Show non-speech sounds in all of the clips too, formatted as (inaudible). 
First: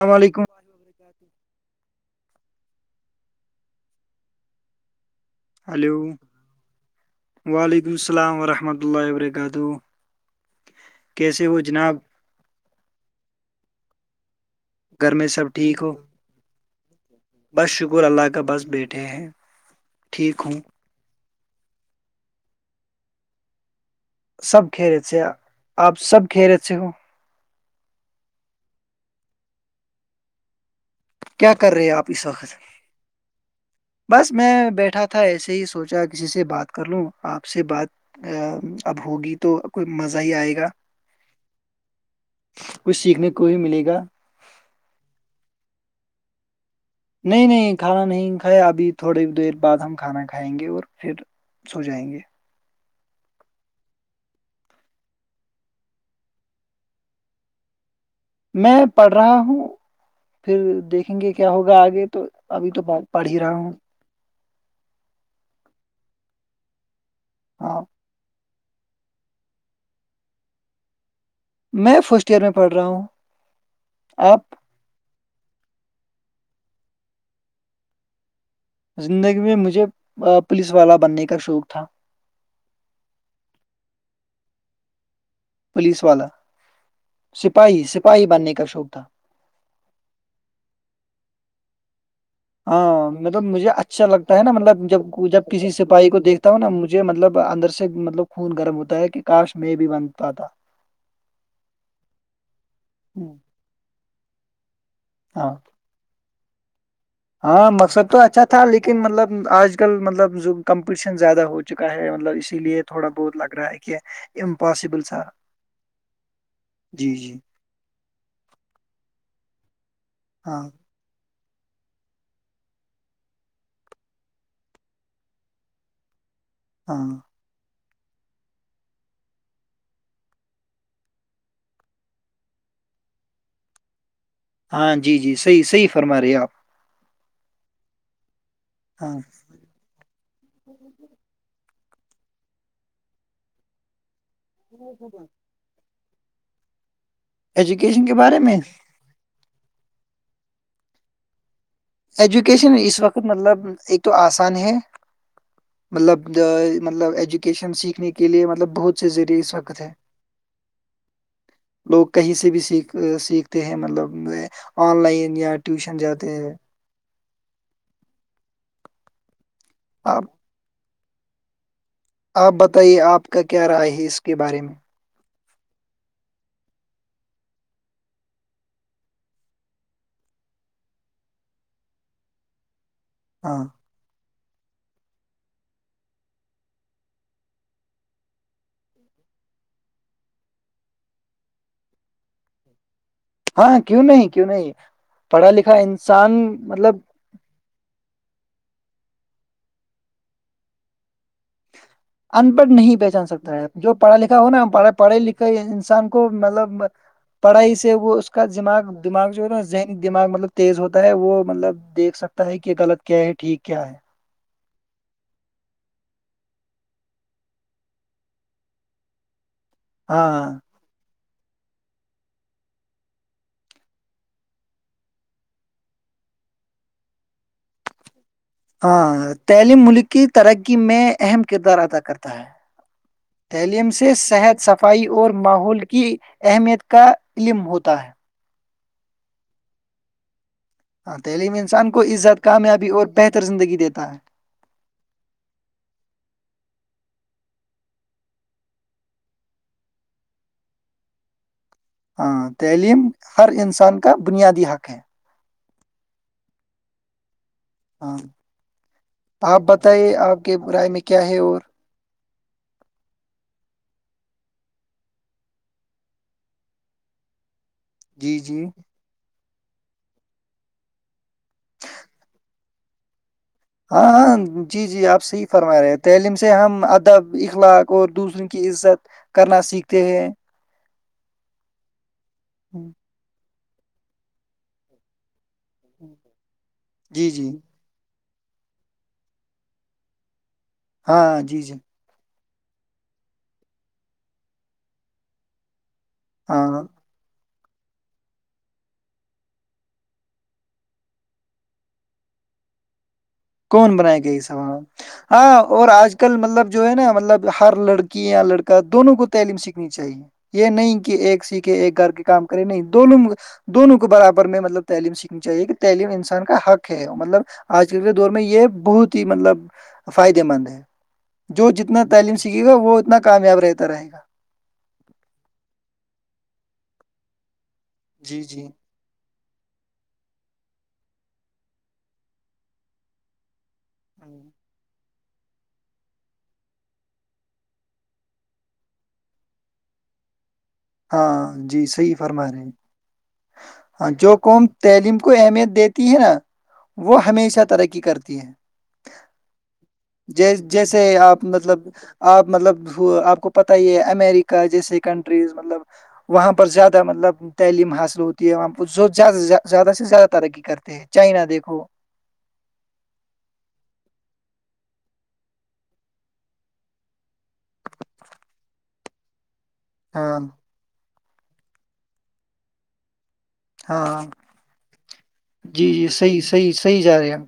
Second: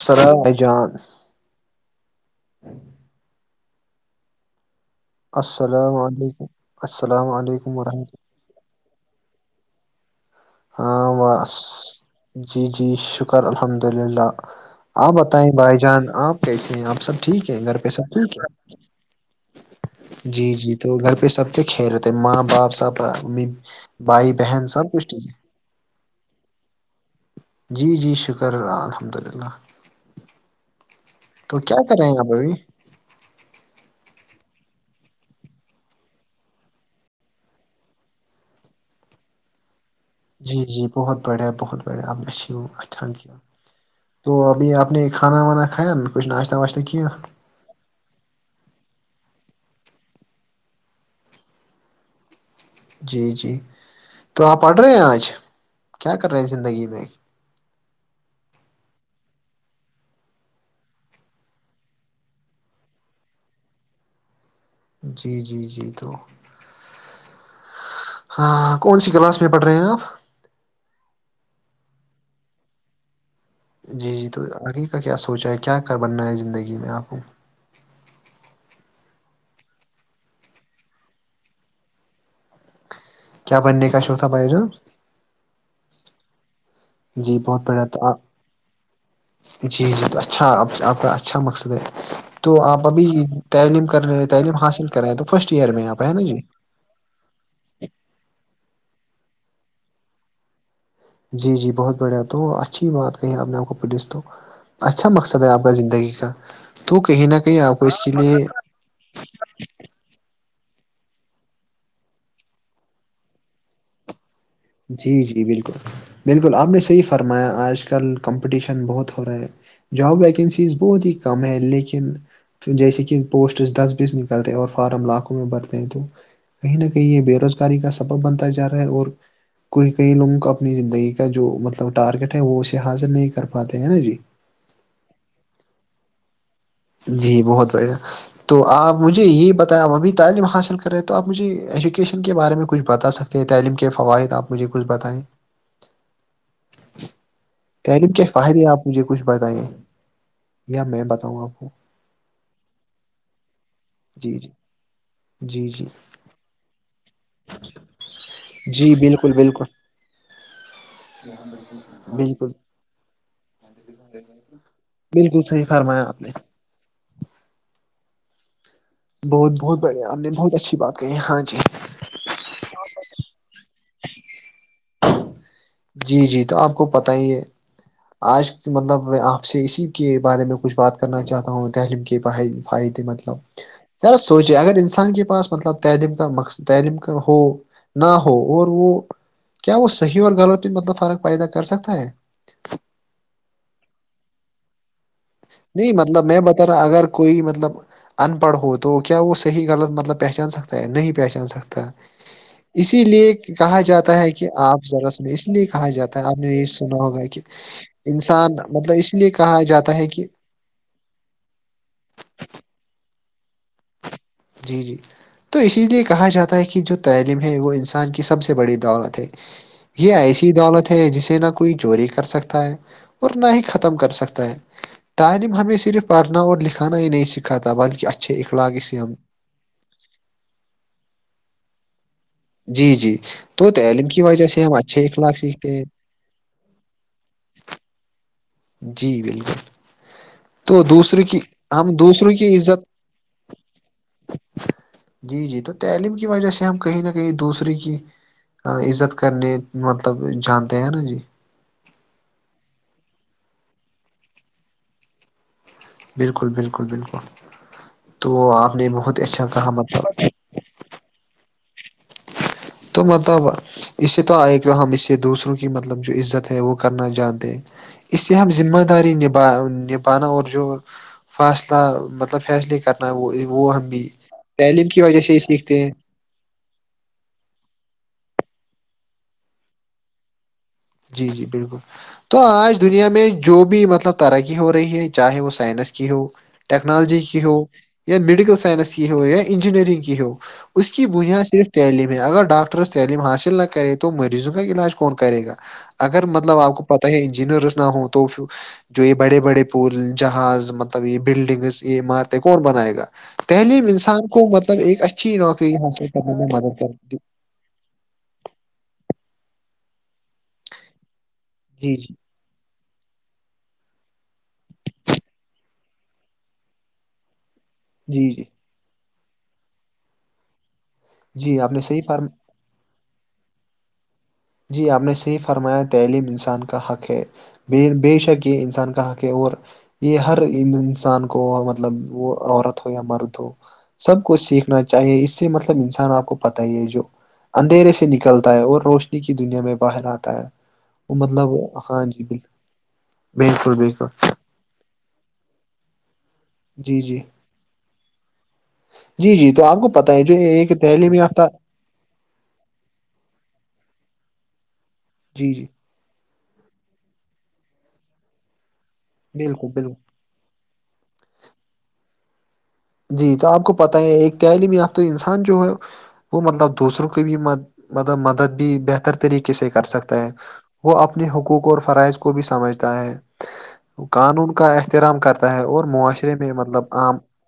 السلام سرا علیکم جان السلام ہلو علیکم السلام علیکم وعلیکم ورحمۃ السلام ورحمۃ اللہ وبرکاتہ ہاں کیسے بس ہو جناب جی جی شکر الحمد للہ آپ گھر میں سب بتائیں بھائی ٹھیک ہو جان آپ کیسے ہیں آپ سب ٹھیک ہے بس گھر پہ شکر سب اللہ ٹھیک کا ہے بس بیٹھے ہیں ٹھیک جی ہوں جی تو گھر پہ سب کیا کھیلے تھ ماں با سب بھائی بہن سب خیریت کچھ سے ٹھیک ہے آپ سب کہہ رہے سے ہو جی جی شکر الحمد للہ کیا کر رہے آپ اس وقت بس میں بیٹھا تھا ایسے ہی سوچا کسی سے بات کر لوں آپ سے بات ا اب ہوگی تو کوئی مزہ ہی آئے جی گا جی بہت بڑھیا بہت بڑھیا ابچھی کچھ اچھان سیکھنے کیا کو ہی ملے گا تو وہ بھی اپنے کانا وانا کان کچھ ناشتہ واشتہ کینہہ نہیں نہیں کھانا نہیں کھایا ابھی تھوڑی دیر بعد ہم کھانا کھائیں گے اور پھر س ہو جائیں گے جی جی تو آپ پڑھ رہے ہیں آج کیا کر رہے ہیں زندگی میں میں پڑھ رہا ہوں پھر دیکھیں گے کیا ہوگا آگے تو ابھی تو پڑھ ہی رہا ہوں جی جی جی تو ہاں ہاں کون سی کلاس میں پڑھ رہے ہیں آپ میں فرسٹ ایئر میں پڑھ رہا ہوں جی جی تو آپ آگے کا کیا سوچا ہے کیا کر بننا ہے زندگی میں آپ کو زندگی میں مجھے پولیس والا بننے کا شوق تھا کیا بننے کا چوت تھا بائی جان پولیس والا جی بہت سپاہی بڑا تھا سپاہی بننے کا شوق تھا جی جی تو اچھا آپ کا اچھا مقصد ہے تو آپ ابھی ہاں مطلب مجھے تعلیم کر اچھا رہے ہیں، لگتا ہے نا تعلیم مطلب حاصل جب کر رہے ہیں تو جب فرسٹ کسی ایئر میں آپ سپاہی ہے کو جی دھتا ہو نا مجھ مطلب اندر سے مطلب خون گرم ہوتا ہے کہ کاش میں بھی بند پاتا جی جی بہت بڑھیا تو اچھی بات کہی ہوں. آپ نے آپ کو پولیس تو اچھا مقصد ہے ہاں آپ کا زندگی کا تو کہیں نہ کہیں آپ کو اس کے لیے ن مطلب آج کل مطلب جو کمپٹیشن زیادہ ہو چکا ہے مطلب اسی لیے تھوڑا بہت لگ رہا ہے کہ (unintelligible) جی سا جی بالکل بالکل آپ نے صحیح جی جی فرمایا آج کل کمپٹیشن بہت ہو رہا ہے جاب ہاں و پھر جیسے کہ پوسٹس دس بیز نکلتے ہیں اور فارم لاکھوں میں بڑھتے ہیں تو کہیں نہ کہیں ہاں یہ بے روزگاری کا سبب بنتا جا رہا ہے اور کوئی کئی لوگوں کو اپنی زندگی کا جو مطلب ٹارگیٹ ہے وہ اسے حاضر نہیں کر پاتے ہیں نا جی ہاں جی جی صحیح صحیح فرما رہے آپ جی بہت بڑھیا تو آپ ہاں مجھے یہ بتایا ابھی تعلیم حاصل رہے تو آپ مجھے ایجوکیشن کے بارے میں کچھ بتا سکتے ہیں تعلیم کے فوائد آپ مجھے کچھ بتائیں ایجوکیشن تلیم کے کیا بارے میں فائدے آپ (unintelligible) مجھے کچھ بتائے یا میں بتاؤں آپ کو ایجوکیشن اس وقت مطلب ایک تو جی جی آسان ہے جی جی مطلب مطلب ایجوکیشن سیکھنے کے لیے مطلب بہت سے زذریع اس وقت ہے (unintelligible) جیاں بالکل لوگ کہیں سے بھی سیکھ سیکھتے ہیں مطلب آن لائن بالکل یا صحیح ٹیوشن فرمایا آپ نے جاتے ہیں بہت بہت بڑھیا آپ نے بہت اچھی بات کہی ہے ہاں جی آپ بتائیے آپ کا کیا رائے ہے اس کے بارے میں جی جی تو آپ کو پتہ ہی یہ آج مطلب میں آپ سے اسی کے بارے میں کچھ بات کرنا چاہتا ہوں تعلیم کے فائدے مطلب ہاں ذرا سوچے اگر انسان کے پاس مطلب تعلیم کا مقصد تعلیم کا ہو نہ ہو اور وہ کیا وہ صحیح اور غلط مطلب فرق پیدا کر سکتا ہے ہاں کیوں نہیں کیوں نہیں پڑھا لکھا نہیں مطلب انسان میں بتا رہا مطلب اگر کوئی مطلب ان پڑھ ہو تو کیا وہ صحیح غلط مطلب پہچان سکتا ہے نہیں پہچان سکتا ان پڑھ نہیں اسی پہچان لیے سکتا ہے کہا جو پڑھا جاتا ہے لکھا کہ ہو نا آپ ذرا پڑھے سنیں اس لکھے لیے کہا انسان جاتا ہے کو آپ نے یہ مطلب سنا ہوگا کہ پڑھائی سے وہ اس کا انسان دماغ مطلب اس لیے دماغ جو ہے نا کہا ذہنی جاتا ہے کہ دماغ مطلب تیز ہوتا ہے وہ مطلب دیکھ سکتا ہے کہ غلط کیا ہے ٹھیک کیا ہے جی جی تو اسی لیے کہا جاتا ہے کہ جو تعلیم ہے وہ انسان کی سب سے بڑی دولت ہے یہ ایسی ہاں دولت ہے جسے نہ کوئی چوری کر سکتا ہے اور نہ ہی ختم کر سکتا ہے تعلیم ہمیں صرف پڑھنا اور لکھانا ہی نہیں سکھا تھا بلکہ اچھا اھکلا ہاں تعلیم ملک کی ترقی میں اہم کردار ادا کرتا جی جی تو تعلیم سے کی وجہ صحت سے ہم صفائی اچھے اور اخلاق سیکھتے ماحول ہیں کی اہمیت کا علم ہوتا ہے جی بالکل تو ہاں دوسروں کی تعلیم انسان ہم کو دوسروں ازات کی عزت کامیابی اور بہتر زندگی دیتا ہے جی جی تو تعلیم کی وجہ سے ہم کہیں نہ کہیں دوسری کی عزت کرنےنی مطلب جانتے ہیں نا جی ہاں تعلیم ہر انسان کا بنیادی حق ہے بالکل بالکل بالکل ہاں تو آپ نے بہت اچھا آپ کہا بتائیے مطلب آپ کے برائے میں کیا ہے اور تو مہتبہ اس سے تو آئے تو ہم اس سے دوسروں کی مطلب جو عزت ہے وہ کرنا جانتے اس سے جی ہم جی ذمہ داری نبھا نبھانا اور جو فاصلہ مطلب فیصلے کر وہ وہ ہم بھی ہاں ہاں جی تعلیم کی جی وجہ آپ سے ہی صحیح فرما سیکھتے رہے ہیں تعلیم سے ہم ادب اخلاق اور دوسروں کی عزت کرنا سیکھتے ہیں جی جی بالکل تو آج دنیا میں جو بھی مطلب ترقی ہو رہی ہے چاہے وہ سائنس کی ہو ٹیکنالوجی جی کی جی ہو یا میڈیکل سائنس کی ہو یا انجینئرنگ کی ہو اس کی ہاں بنیاد جی صرف جی تعلیم ہے اگر ڈاکٹرس تعلیم حاصل نہ کرے تو مریضوں کا علاج کون کرے گا اگر مطلب ہاں آپ کو ہاں پتہ ہے انجینئر نہ ہوں تو جو یہ بڑے بڑے پول جہاز مطلب یہ بلڈنگس یہ عمارتیں کون بنائے گا تعلیم کون بنائی انسان گئی کو مطلب سباں ایک اچھی ہاں نوکری اور حاصل آج کرنے کل میں مطلب مدد جو کر ہے نا جی مطلب ہر لڑکی یا لڑکا دونوں کو تعلیم سیکھنی چاہیے یہ نہیں کہ ایک سیکھے ایک گھر جی کے کام کریں نہیں دونوں دونوں کو برابر میں مطلب تعلیم سیکھنی چاہیے کہ تعلیم انسان کا حق ہے مطلب آج کل کے جی میں جی یہ بہت ہی مطلب فائدے مند ہے جی جو آپ نے صحیح جتنا فارم تعلن سے سیکھے گا وہ اتنا کامیاب رہتا رہے گا جی آپ نے صحیح فرمایا تعلیم انسان کا حق ہے م بے جی شک یہ جی انسان کہ کہ اور یہ ہر انسان کو مطلب وہ عورت ہو یا مرد ہو سب کو ہوں، سیکھ چاہیے اس سے مطلب انسان آپ کو پتا ہی ہے جو اندھیرے سے نکلتا ہے اور روشنی کی دنیا میں باہر آتا ہے وہ ہاں مطلب جی ہاں صحیح فرما بالکل رہے ہیں بالکل بالکل ہاں جو قوم تعلیم کو اہمیت دیتی ہے نا جی جی وہ ہمیشہ ترقی کرتی ہے جی جی تو آپ کو پتہ ہے جو جی ایک جیسے تعلیم یافتہ آپ مطلب آپ مطلب ہو آپ کو پتہ ہی ہے امریکہ جیسے کنٹریز جی جی مطلب وہاں پر زیادہ مطلب تعلیم حاصل ہو اں بالکل زیادہ بالکل سے زیادہ ترقی کرتے ہیں چائنا دیکھو جی تو آپ کو پتہ ہے ایک تعلیم یافتہ انسان جو ہے وہ مطلب دوسروں کی بھی مطلب مدد بھی بہتر طریقے سے کر سکتے ہے ہاں وہ اپنے حقوق اور فرائض کو بھی سمجھتا ہے ہاں قانون کا احترام کرتا ہے اور جی جی معاشرے صحیح میں صحیح مطلب صحیح عام جا (unintelligible) رہے ہیں ہم۔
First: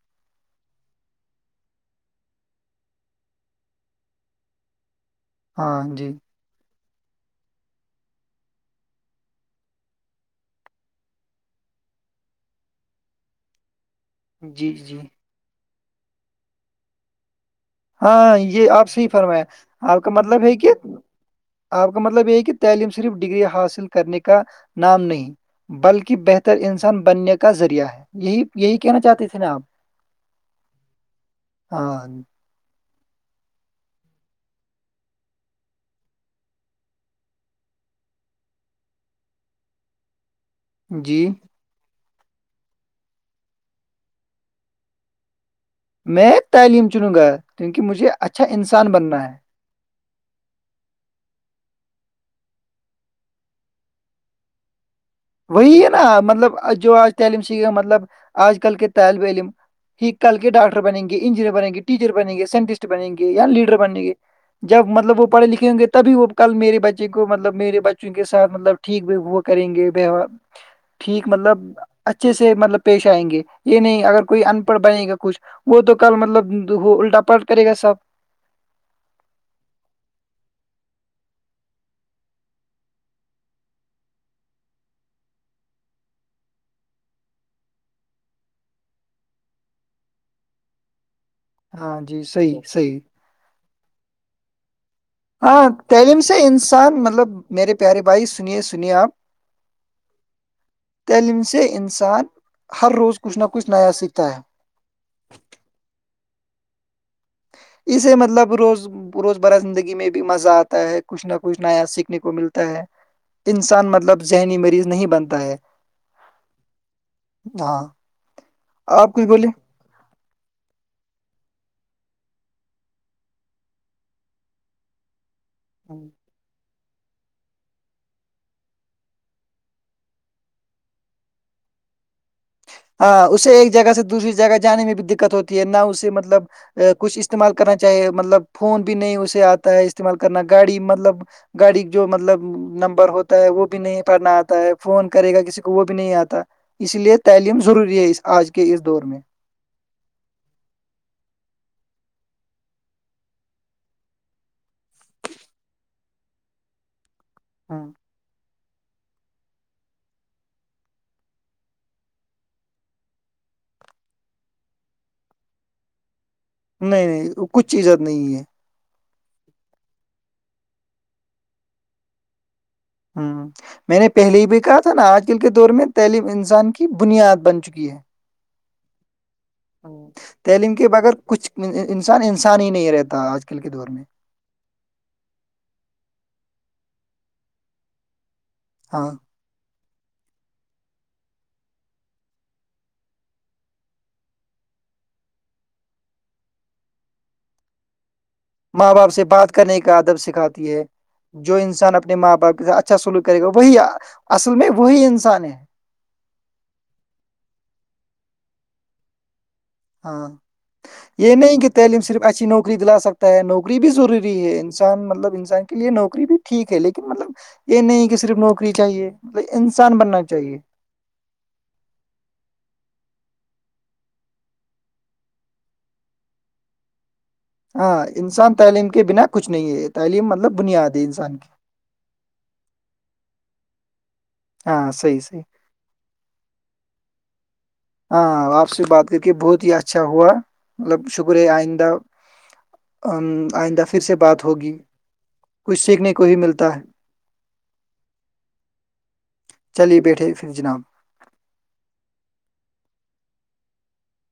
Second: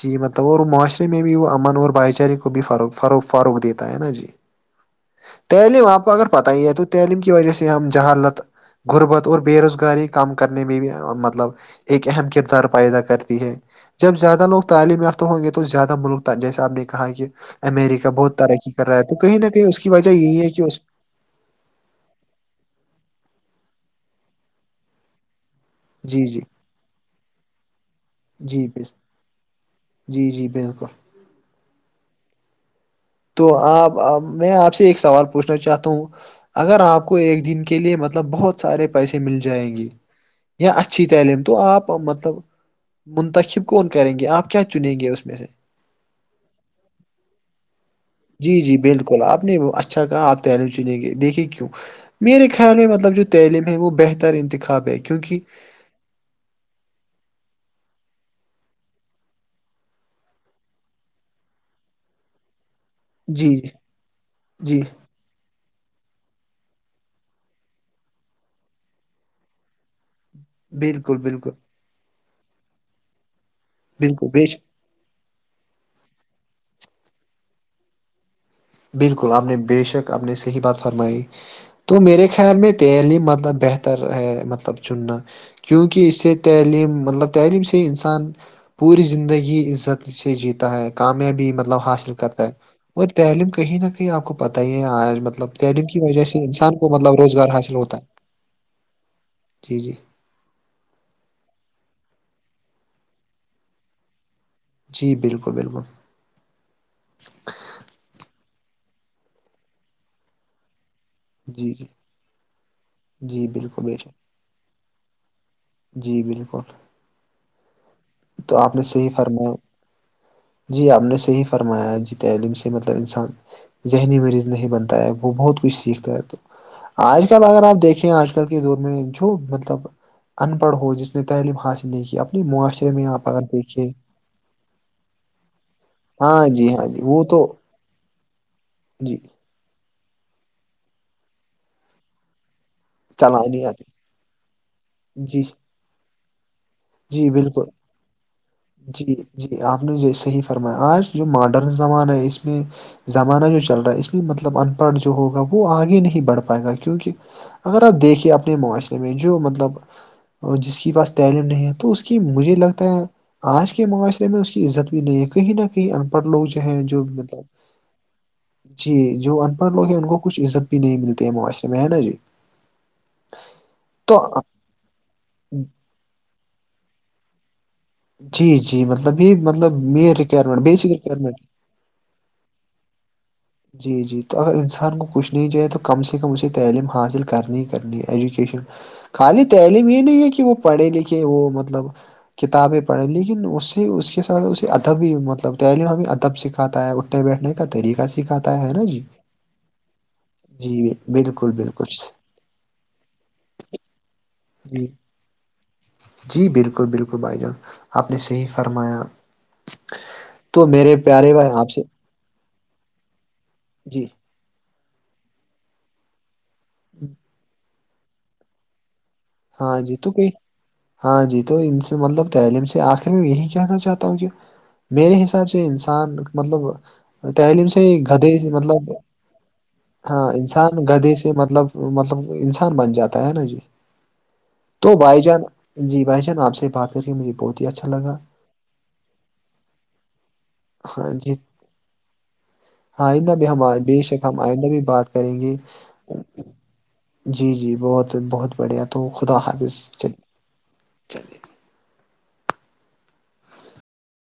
جی مطلب اور معاشرے میں بھی وہ امن اور بھائی چارے کو بھی فرو فرو فروغ دیتا ہے نا جی تعلیم ہاں آپ کو جی اگر پتہ ہی ہے تو تعلیم کی وجہ سے ہم جہالت غربت اور بے روزگاری کم کرنے میں بھی مطلب ایک اہم کردار پیدا کرتی ہے جب زیادہ لوگ جی جی تعلیم یافتہ ہوں گے تو زیادہ ملک جسے آپ نے کہا کہ امریکہ بہت ہاں یہ ترقی کر آپ رہا ہے سےحی تو کہیں فرمایں نہ کہیں اس کی آپ وجہ کا یہی مطلب ہے کہ اس آپ کا مطلب یہ ہے کہ تعلیم صرف ڈگری حاصل کرنے کا نام نہیں بلکہ جی جی بہتر انسان بننے کا ذریعہ ہے یہی جی یہی ب کہنا چاہتے تھے نا آپ جی جی بالکل ہاں تو آپ میں آپ سے ایک سوال پوچھنا چاہتا ہوں اگر آپ کو ایک دن کے لیے مطلب بہت سارے پیسے مل جائیں گے یا اچھی جی تعلیم تو آپ مطلب منتخب کون کریں گے آپ کیا چنیں گے اس میں سے میں تعلیم چنوں گا کیونکہ مجھے اچھا جی جی انسان بالکل بننا ہے آپ نے اچھا کہا آپ تل چنیں دیکھے کیوں میرے خیال میں مطلب جو تعلیم ہے وہ بہتر انتخاب ہے کیونکہ وہی ہے نا مطلب جو آج تعلیلم سھ مطلب آج کل کے طالب علم کل کے ڈاکٹر بن گے انجینئر بن گے ٹیچر بنے گے سائنٹسٹ بنےیں گے یا جی جی لیڈر بنےیں گے جی جب مطلب وہ پڑے لکھے ہوں گےب وہ کل میرے بچے کو مطلب مے بچوں کے سات مطلب ٹھیک بھی وہا کریں گے ار بالکل ٹھیک بالکل مطلب اچھے سے مطلب پیش آئیں گے یہ نہیں اگر بالکل کوئی بے ان پڑھ شک بنے گا کچھ وہ تو کل مطلب وہ الٹا پلٹ کرے گا سب بالکل آپ نے بے شک آپ نے صحیح بات فرمائی تو میرے خیال میں تیل ہی مطلب بہتر ہے مطلب چننا کیونکہ اس سے تعلیم مطلب تعلیم سے ہی انسان پوری زندگی عزت سے جیتا ہے کامیابی مطلب ہاں حاصل جی کرتا ہے صحیح صحیح اور تعلیم کا کہیں نہ کہیں آپ کو پتا ہی ہے آج مطلب تعلیم کی وجہ سے انسان کو مطلب روزگار میرے پیارے بھائی سنیے سنیے آپ ٹھیک ہے تعلیم سے انسان ہر روز کچھ نہ کچھ نیا سیکھتا ہے جی بالکل بالکل اسے مطلب روز روز برہ زندگی میں بھی مزہ آتا ہے کچھ نہ کچھ جی نیا جی سیکھنے کو ملتا ہے جی بالکل انسان بے شک مطلب ذہنی مریض نہیں بنتا ہے جی بالکل ہاں تو آپ نے صحیح کچھ بولے فرمایا جی آپ نے صحیح فرمایا ہے جی تعلیم سے مطلب انسان ذہنی مریض نہیں بنتا ہے وہ بہت کچھ سیکھتا ہے تو آج کل اگر آپ دیکھیں آج کل کے دور میں جو مطلب ان پڑھ ہو جس نے تعلیم حاصل نہیں کی اپنی معاشر ہاں اسے ایک جگہ سے دوسری جگہ جانے میں بھی دقت ہوتی ہے نہ اسے مطلب ہاں جی ہاں (inaudible) جی کچھ وہ تو استعمال کرنا چاہیے مطلب فون بھی نہیں جی اسے آتا ہے استعمال کرنا گاڑی مطلب گاڑی جو مطلب نم ہوتا ہے چلانی وہ بھی آتی نہیں پڑھنا آتا ہے فون کرے گا جی کسی کو وہ بھی نہیں آتا اس لیے جی تعلیم بالکل ضروری ہے اس آج کے اس دور جی میں جی آپ نے صحیح فرمایا آج جو ماڈرن زمانہ ہے اس میں زمانہ جو چل رہا ہے اس میں مطلب ان پڑھ جو ہوگا وہ آگے نہیں بڑھ پائے گا کیونکہ اگر ہوں آپ دیکھیے اپنے معاشرے میں جو مطلب جس کی پاس تعلیم نہیں ہے تو اس کی مجھے لگتا ہے آج کے معاشرے میں اس کی عزت بھی نہیں ہے کہیں نہ کہیں ان پڑھ لوگ جو ہیں جو نہیں نہیں مطلب کچھ چیزت نہیں ہے جی جو ان پڑھ لوگ ہیں ان کو کچھ عزت بھی نہیں ملتی ہے مواشے میں ہے نا جی ہوں میں نے تو پہلے ہی بھی کہا تھا نا آج آل کے دور میں تعلیم انسان کی بنیاد بن چکی ہے جی جی مطلب یہ مطلب م ہوں روائرمٹ تعلیم کے بیسک بغیر روائرمنٹ کچھ انسان انسان ہی نہیں رہتا آج کل کے دور جی میں جی تو اگر انسان کو کچھ نہیں جائے تو کم سے کم اسے تعلیم حاصل کرنی ہی کرنی ہے ایجوکیشن ہاں خالی تعلیم یہ نہیں ہے کہ وہ پڑھے لکھے وہ مطلب کتابیں پڑھییں لیکن اس سے اس کے ساتھ اسے ادبی مطلب تعلیم ہمی ادب سے ا ہے اٹھنے بیٹھنے کا طریقہ سکھاتا ہے نا ماں جی باپ سے بات کرنے کا ادب سکھاتی ہے جی بالکل جو بالکل انسان اپنے جی ماں باپ کے اچھا اچھا سلو کرے گا وہی اصل میں وہی انسان ہے جی بالکل بالکل بھائی جان آپ نے صحیح فرمایا ہاں تو میرے پیارے یہ بھائی نہیں کہ آپ سے تعلیم صرف اچھی نوکری دلا سکتا ہے نوکری بھی جی ضروری ہے انسان مطلب انسان کے لیے نوکری بھی ٹھیک ہے لیکن مطلب یہ نہیں کہ صرف نوکری چاہیے مطلب ہاں جی انسان تو بننا کہئی (inaudible) چاہیے ہاں جی تو ان سے مطلب تعلیم سے آخر میں یہی کہنا چاہتا ہوں کہ میرے حساب سے انسان مطلب تعلیم سے ہاں گدھے سے انسان تعلیم مطلب کے بنا کچھ نہیں ہے تعلیم ہاں مطلب انسان بنیاد ہے گدھے سے انسان کی مطلب مطلب انسان بن جاتا ہے نا جی ہاں تو صحیح بھائی صحیح جان جی بھائی جان آپ سے بات کر کے مجھے پونچ ہاں آپ سے بات کر کے بہت ہی اچھا ہوا مطلب ہاں جی شکریہ آئندہ ام، آئندہ بھی ہم آئندہ بے پھر سے شک ہم بات آئندہ ہوگی بھی بات کریں گے کچھ سیکھنے کو ہی ملتا ہے جی جی بہت بہت بڑھیا تو خدا حافظ چلیے بیٹھے پھر جناب چلیے